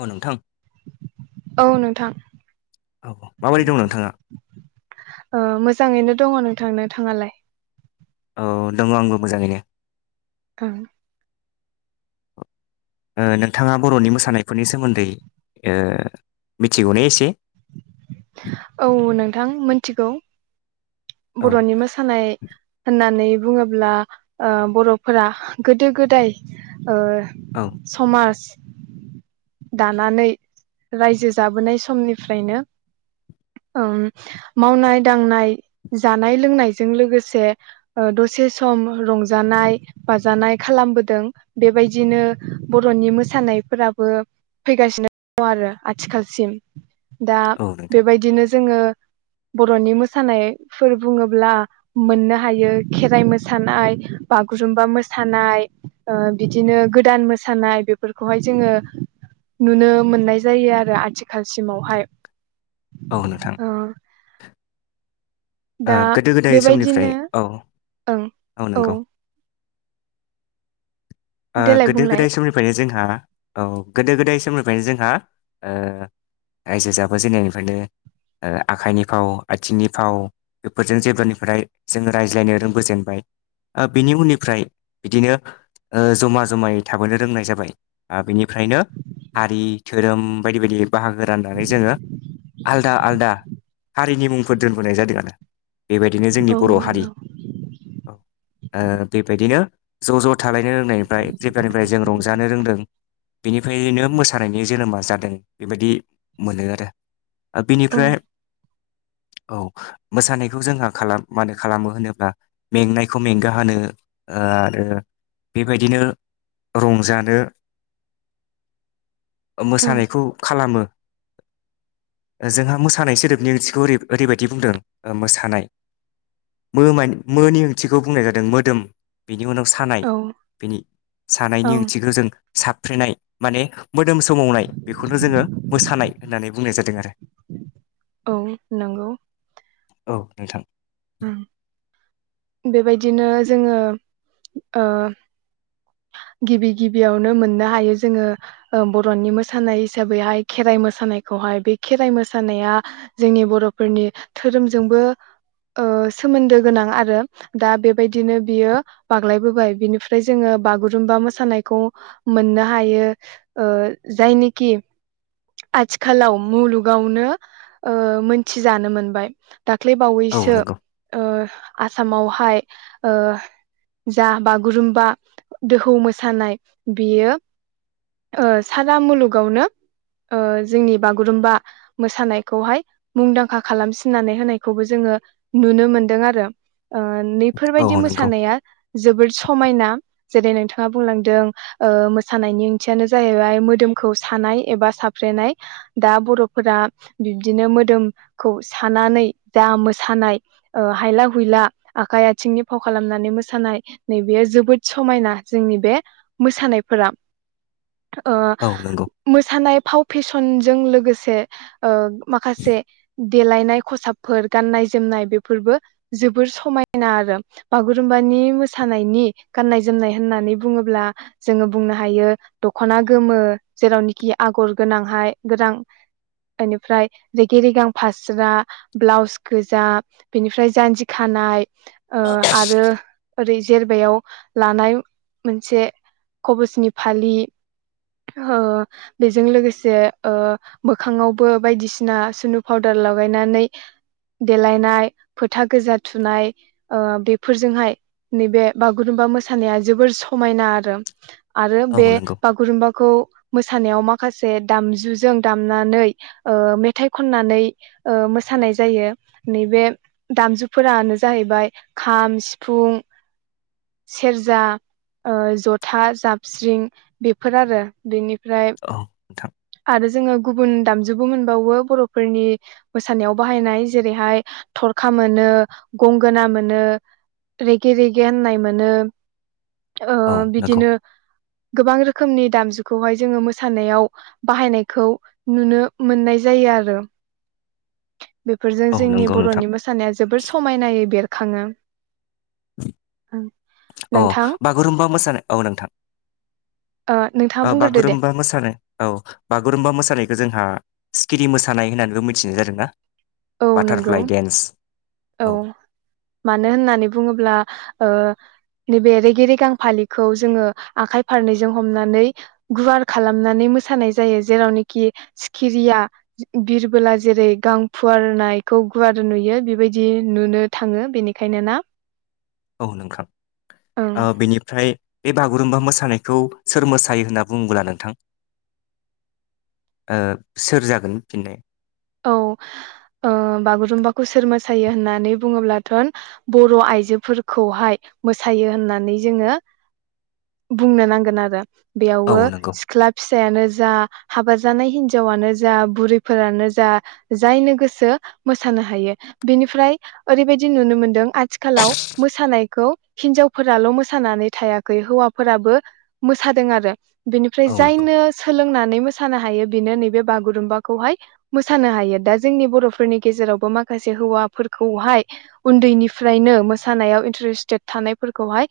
अ नोंथां औ नोंथां औ माबायदि दं नोंथाङा? ओ मोजाङैनो दङ नों थांनो थाङालाय औ दङ आंबो मोजाङैनो। ओ ओ नोंथाङा बर'नि मोसानायफोरनि सोमोन्दै ओ मिथिगौने एसे। औ नोंथां मिथिगौ। औ बर'नि मोसानाय होननानै बुङोब्ला ओ बर'फोरा गोदो गोदाय ओ औ समाज दानानै रायजो जाबोनाय समनिफ्रायनो ओम मावनाय दांनाय जानाय लोंनायजों लोगोसे दसे सम रंजानाय बाजानाय खालामबोदों बेबायदिनो बर'नि मोसानायफोराबो फैगासिनो दङ आरो आथिखालसिम। दा औ नोंथां बेबायदिनो जोङो बर'नि मोसानाय फोर बुङोब्ला मोननो हायो खेराइ मोसानाय, बागुरुम्बा मोसानाय बिदिनो गोदान मोसानाय बेफोरखौहाय जोङो नुनो मोननाय जायो आरो आथिखालसिमावहाय औ नोंथां। ओ आ दा गोदो गोदाय समनिफ्राय बेबायदिनो औ ओं औ नंगौ। औ ओ देलाय गोदो बुंलाय गोदाय समनिफ्रायनो जोंहा। औ गोदो गोदाय समोमनिफ्रायनो जोंहा ओ रायजो जाबो जेननायनिफ्रायनो आखाइनि फाव आथिंनि फाव बेफोरजों जेब्लानिफ्राय जोङो रायज्लायनो रोंबोजेनबाय बिनि उननिफ्राय बिदिनो ओ जमा जमायै थाबोनो रोंनाय जाबाय बेनिफ्रायनो हारि धोरोम बायदि बायदि। बाहागो राननानै जोङो आलदा आलदा हारिनि मुंफोर दोनबोनाय जादों आरो बेबायदिनो जोंनि औ बर' हारि नंगौ ओ बेबायदिनो ज'ज' थालायनो रोंनायनिफ्राय जेब्लानिफ्राय जों रंजानो रोंदों बेनिफ्रायनो मोसानायनि जोनोमा जादों। बेबायदि मोनो आरो ओ औ बेनिफ्राय औ मोसानायखौ जोंहा खालाम मानो खालामो होनोब्ला मेंनायखौ मेंगा होनो ओ बेबायदिनो रंजानो औ मोसानायखौ खालामो। जोंहा मोसानाय सोदोबनि ओंथिखौ ओरैबायदि बुंदों। मोसानाय मोनि ओंथिखौ बुंनाय जादों मोदोम बेनि उनाव सा औ बिनि सानायनि औ ओंथिखौ जों साबफ्रेनाय माने मोदोम सोमावनाय बेखौनो जोङो मोसानाय होननानै बुंनाय जादों। आरो औ औ नोंथां होम बेबायदिनो जोङो ओ गिबि गिबियावनो मोननो हायो जोङो बर'नि मोसानाय हिसाबैहाय खेराइ मोसानायखौहाय बे खेराइ मोसानाया जोंनि बर'फोरनि धोरोमजोंबो ओ सोमोन्दो गोनां आरो दा बेबायदिनो बियो बाग्लायबोबाय बिनिफ्राय जोङो बागुरुम्बा मोसानायखौ मोननो हायो ओ जायनिखि आथिखालाव मुलुगावनो ओ मोनथिजानो मोनबाय औ दाख्लैबावैसो नंगौ ओ आसामावहाय ओ जा बागुरुम्बा दोहौ मोसानाय बियो ओ सारा मुलुगावनो ओ जोंनि बागुरुम्बा मोसानायखौहाय मुंदांखा खालामसिननानै होनायखौबो जोङो नुनो मोनदों आरो ओ औ नैफोरबायाददि नंगौ मोसानाया जोबोद समायना जेरै नोंथाङा बुंलांदों ओ मोसानायनि ओंथियानो जाहैबाय मोदोमखौ सानाय एबा साफ्रेनाय दा बर'फोरा बिब्दिनो मोदोमखौ सानानै जा मोसानाय ओ हायला हुइला आखाइ आथिंनि फाव खालामनानै मोसानाय नैबेयो जोबोद समायना जोंनि बे मोसानायफोरा ओ औ नंगौ मोसानाय फाव फेसन नं जों लोगोसे ओ माखासे देलायनाय खसाबफोर गाननाय जोमनाय बेफोर बेफोरबो जोबोर समायना आरो बागुरुम्बानि मोसानायनि गाननाय जोमनाय होननानै बुङोब्ला जोङो बुंनो हायो दखना गोमो जेरावनोखि आगर गोनांहाय गोनां बेनिफ्राय रेगे रेगां फास्रा ब्लाउस गोजा बेनिफ्राय जान्जि खानाय ओ आरो ओरै जेरबायाव लानाय मोनसे खबसनि फालि ओ बेजों लोगोसे ओ मोखाङावबो बायदिसिना सिनदुर पाउदार लगायनानै देलायनाय फोथा गोजा थुनाय ओ बेफोरजोंहाय नैबे बागुरुम्बा मोसानाया जोबोर समायना आरो आरो औ बे नंगौ बागुरुम्बाखौ मोसानायाव माखासे दामजुजों दामनानै ओ मेथाइ खननानै ओह मोसानाय जायो नैब दामजुफोरानो जाहैबाय खाम सिफुं सेरजा ओ जथा जाबस्रिं बेफोर आरो बेनि ओमफ्राय औ नोंथां आरो जोङो गुबुन दामजुबो मोनबावो बर'फोरनि मोसानायाव बाहायनाय जेरैहाय थर खा मोनो गंगोना मोनो रेगे रेगे होननाय मोनो औ ओह नंगौ बिदिनो गोबां रोखोमनि दामजुखौहाय जोंङो मोसानायाव बाहायनायखौ नुनो मोननाय जायो आरो बेफोरजों औ जोंनि नंगौ नोंथां बर'नि मोस सानाया जोबोर समायनायै बेरखाङो उम ओं औ बागुरुमबा मोसानाय औ नोंथां ओ नोंथाङा औ बुंग्रोदो दे बागुरुम्बा मोसानाय औ बागुरुम्बा मोसानायखौ जोंहा सिखिरि मोसानाय होननानैबो मिथिनाय जादों ना? औ नंगौ औ मानो होननानै बुङोब्ला? ओ नैबे रेगेेरेगां फालिखौ जोङो आखाइ फारनैजों हमनानै गुवार खालामनानै मोसानाय जायो जेरावनोखि सिखिरिया बिरबोला जेरै गां फुवारनायखौ गुवार नुयो बेबायदि नुनो थाङो बेनिखायनो ना औ नोंथां ओं बेनिफ्राय बे बागुरुम्बा मोसानाय मोसानायखौ सोर मोसायो होनना बुङोब्ला नोंथां? ओह सोर जागोन फिननाय? औ ओह बागुरुम्बाखौ सोर मोसायो होननानै बुङोब्लाथ', बर' आइजोफोरखौहाय मोसायो होननानै जोङो बुंनो नांगोन आरो। औ बेयावबो नंगौ सिख्ला फिसायानो जा हाबा जानाय हिनजावानो जा बुरैफोरानो जा। जा जायनो गोसो मोसानो हायो, बेनिफ्राय ओरैबायदि नुनो मोनदों आथिखालाव मोसानायखौ हिनजावफोराल' मोसानानै थायाखै हौवाफोराबो मोसादों आरो। बेनिफ्राय औ नंगौ जायनो सोलोंना नै मोसानो हायो बिनो नैबे बागुरुम्बाखौहाय मोसानो हायो दा जोंनि बर'फोरनि गेजेरावबो माखासे हौवाफोरखौहाय उन्दैनिफ्रायनो मोसानायाव इनट्रेस्टेड थानायफोरखौहाय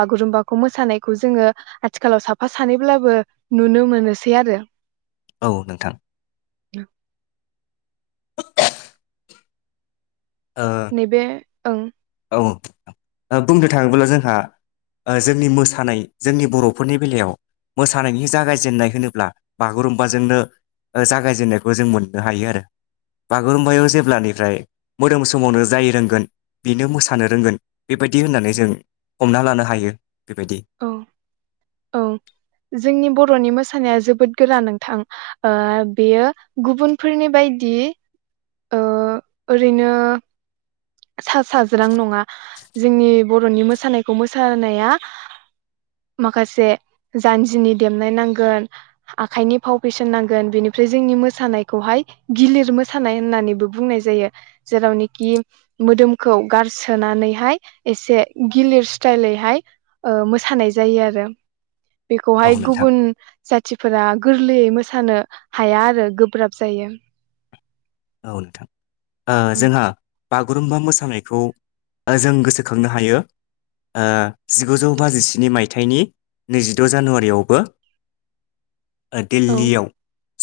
बागुरुम्बाखौ मोसानायखौ जोङो, आथिखालाव साफा सानैब्लाबो नुनो मोनोसै आरो। औ नोंथां ओ नैबे ओं औ, बुंनो थाङोब्ला जोंहा ओ जोंनि मोसानाय जोंनि बर'फोरनि बेलायाव मोसानायनि जागायजेनन्नाय होनोब्ला बागुरुमबाजोंनो जागायजेननायखौ जों मोननो हायो आरो, बागुरुम्बायाव जेब्लानिफ्राय मोदोम सोमावनो जायो रोंगोन बिनो मोसानो रोंगोन, बेबायदि होननानै जों हमना लानो हायो। बेबायदि औ औ जोंनि बर'नि मोस थानाया जोबोद गोरा नोंथां ओ बेयो गुबुनफोरनि बायदि ओ ओरैनो सा साज्रां नङा जोंनि बर'नि मोसानायखौ मोसानाया, माखासे जानजिनि देमनाय नांगोन आखाइनि फाव-फेसन नांगोन बेनिफ्राय जोंनि मोसानायखौहाय गिलिर मोसानाय होननानैबो बुंनाय जायो, जेरावनोखि मोदोमखौ गारसोनानैहाय एसे गिलिर स्टाइलैहाय मोसानाय जायो आरो। औ बेखौहाय नोंथां गुबुन जाथिफोरा गोर गोरलैयै मोसानो हाया आरो गोब्राब जायो। औ नोंथां ओ जोंहा बाग गुरुमबा मोसानायखौ ओ जों गोसोखांनो हायो, ओ जिगुजौ बाजिस्नि मायथाइनि नैजिद' जानुवारियावबो। ओ औ दिल्लीयाव।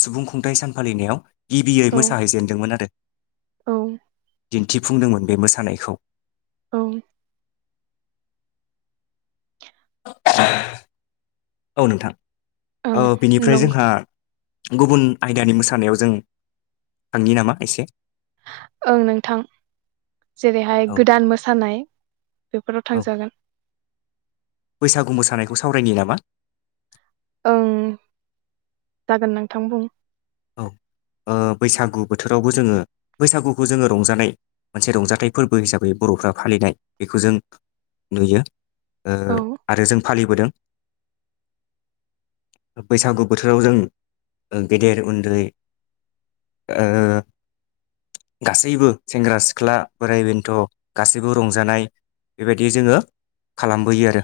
सुबुं खुंथाइ सान फालिनायाव। गिबियै औ मोस दोंमोन आदो औ दिन्थिफुंदोंमोन बे मोसानायखौ। औ [inaudible] औ नोंथां। औ ओं बिनिफ्राय जोंहा नंगौ गुबुन आयदानि मोसानायाव जों थांनि नामा एसे? ओं नोंथां। जेरैहाय औ गोदान मोसानाय बेफोराव औ थांजागोन। फावरायनि नामा। ओं जागोन नोंथां बुं। औ ओ बैसागु बोथोरावबो जोङो बैसागुखौ जोङो रंजानाय मोनसे रंजाथाइ फोरबो हिसाबै बर'फ्रा फालिनाय बेखौ जों नुयो। ओ औ आरो जों फालिबोदों। बैसागु बोथोराव जों गेदेर उन्द दै ओ गासैबो सेंग्रा सिख्ला बोराइ बेन्थ' गासैबो रंजानाय बेबायदि जोङो खालामबोयो आरो।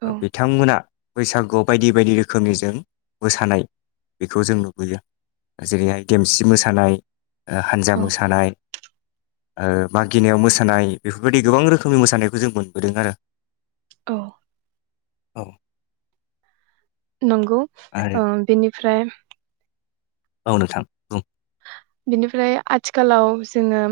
औ बिथांमोना बैसागुआव बायदि बायदि रोखोमनि जों मोसानाय बेखौ जों नुबोयो जेरैहाय देमसि मोसानाय ओ हानजा औ मोसानाय ओ मागिनायाव मोसानाय बेफोरबायदि गोबां रोखोमनि मोसानायखौ जों मोनबोदों आरो। औ। औ। नंगौ आरो ओ बेनिफ्राय औ नोंथां बुं बिनिफ्राय आथिखालाव जोङो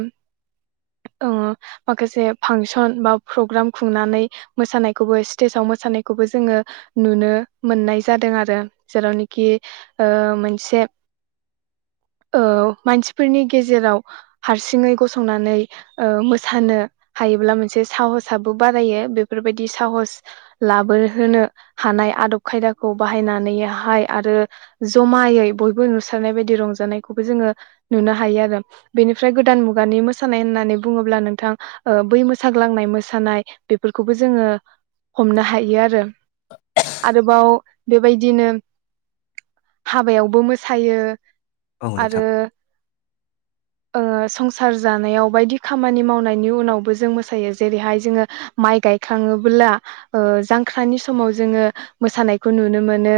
ओं माखासे फांसन बा प्रग्राम खुंनानै मोसानायखौबो स्टेजाव मोसानायखौबो जोङो नुनो मोननाय जादों आरो जेरावनोखि ओ मोनसे औ मानसिफोरनि गेजेराव हारसिङै गसंनानै ओ मोसानो हायोब्ला मोनसे साहसाबो बारायो बेफोरबायदि साहस लाबोहोनो हानाय आदब खायदाखौ बाहायनानैहाय आरो जमायै बयबो नुसारनाय बायदि रंजानायखौबो जोङो नुनो हायो आरो बेनिफ्राय गोदान मुगानि मोसानाय होननाय होननानै बुङोब्ला नोंथां ओ बै मोसाग्लांनाय मोसानाय बेफोरखौबो जोङो हमनो हायो आरो आरोबाव बेबायदिनो हाबायावबो मोसायो औ आरो। नोंथां ओ संसार जानायाव बायदि खामानि मावनायनि उनावबो जों मोसायो जेरैहाय जोङो माइ गायखाङोब्ला जांख्रानि समाव जोङो मोसानायखौ नुनो मोनो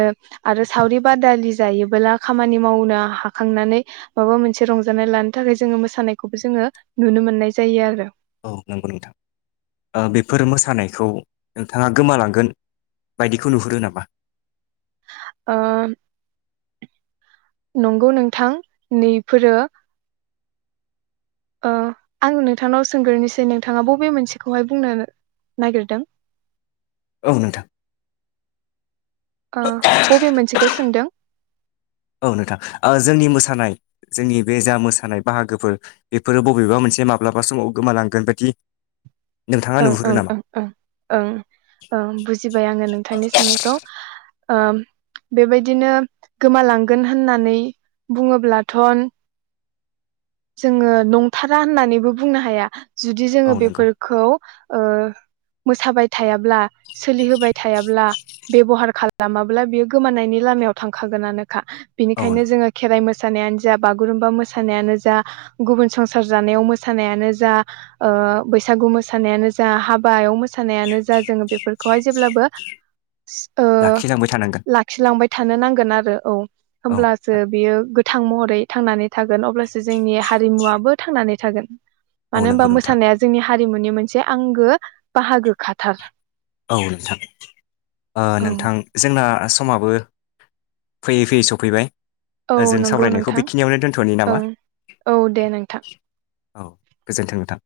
आरो सावरि बादालि जायोबोला खामानि मावनो हाखांनानै माबा मोनसे रंजानाय लानो थाखाय जोङो मोसानायखौबो जोङो नुनो मोननाय जायो आरो। औ नंगौ नोंथां ओ बेफोर मोसानायखौ नोंथाङा गोमालांगोन बायदिखौ नुहुरो नामा ओ। नंगौ नोंथां बेफोरो ओ आं नोंथांनाव सोंगोरोनिसै नोंथाङा बबे मोनसेखौहाय बुंनो नागिरदों औ नोंथां। ओ बबे मोनसेखौ सोंदों। औ नोंथां ओ जोंनि मोसानाय जोंनि बे जा मोसानाय बाहागोफोर बेफोरो बबेबा मोनसे माब्लाबा समाव गोमालांगोन बायदि नोंथाङा ओं नुहुरो ओं नामा? ओं ओं ओं ओं बुजिबाय आङो नोंथांनि सोंनायखौ ओ बेबायदिनो गोमालांगोन होननानै बुङोब्लाथ' जोङो नंथारा होननानैबो बुंनो हाया जुदि औ जोङो नंगौ बेफोरखौ ओ मोसाबाय थायाब्ला सोलिहोबाय थायाब्ला बेबहार खालामाब्ला बियो गोमानायनि लामायाव थांखागोनानो खा औ बेनिखायनो नंगौ जोङो खेराइ मोस मोसानायानो जा बागुरुम्बा मोसानायानो जा। गुबुन संसार जानायाव मोसानायानो जा ओ बैसागु मोसानायानो जा हाबायाव मोसानाय मोसानायानो जा जोङो बेफोरखौहाय जेब्लाबो औ लाखिलांबाय थानांगोन लाखिलांबाय थानो नांगोन आरो औ औ होमब्लासो बियो थां महरै थांनानै थागोन अब्लासो जोंनि हारिमुवाबो थांनानै थागोन। औ मानो होनबा नंगौ नोंथां मोसानाया जोंनि हारिमुनि मोनसे आंगो बाहागो खाथार। औ नोंथां ओ औ नोंथां जोंना समाबो फैयै फैयै सफैबाय। औ ओ जों नोंगौ सावरायनायखौ नोंथां बेखिनियावनो दोनथ'नि नामा? ओं, औ दे नोंथां। औ गोजोन्थों नोंथां।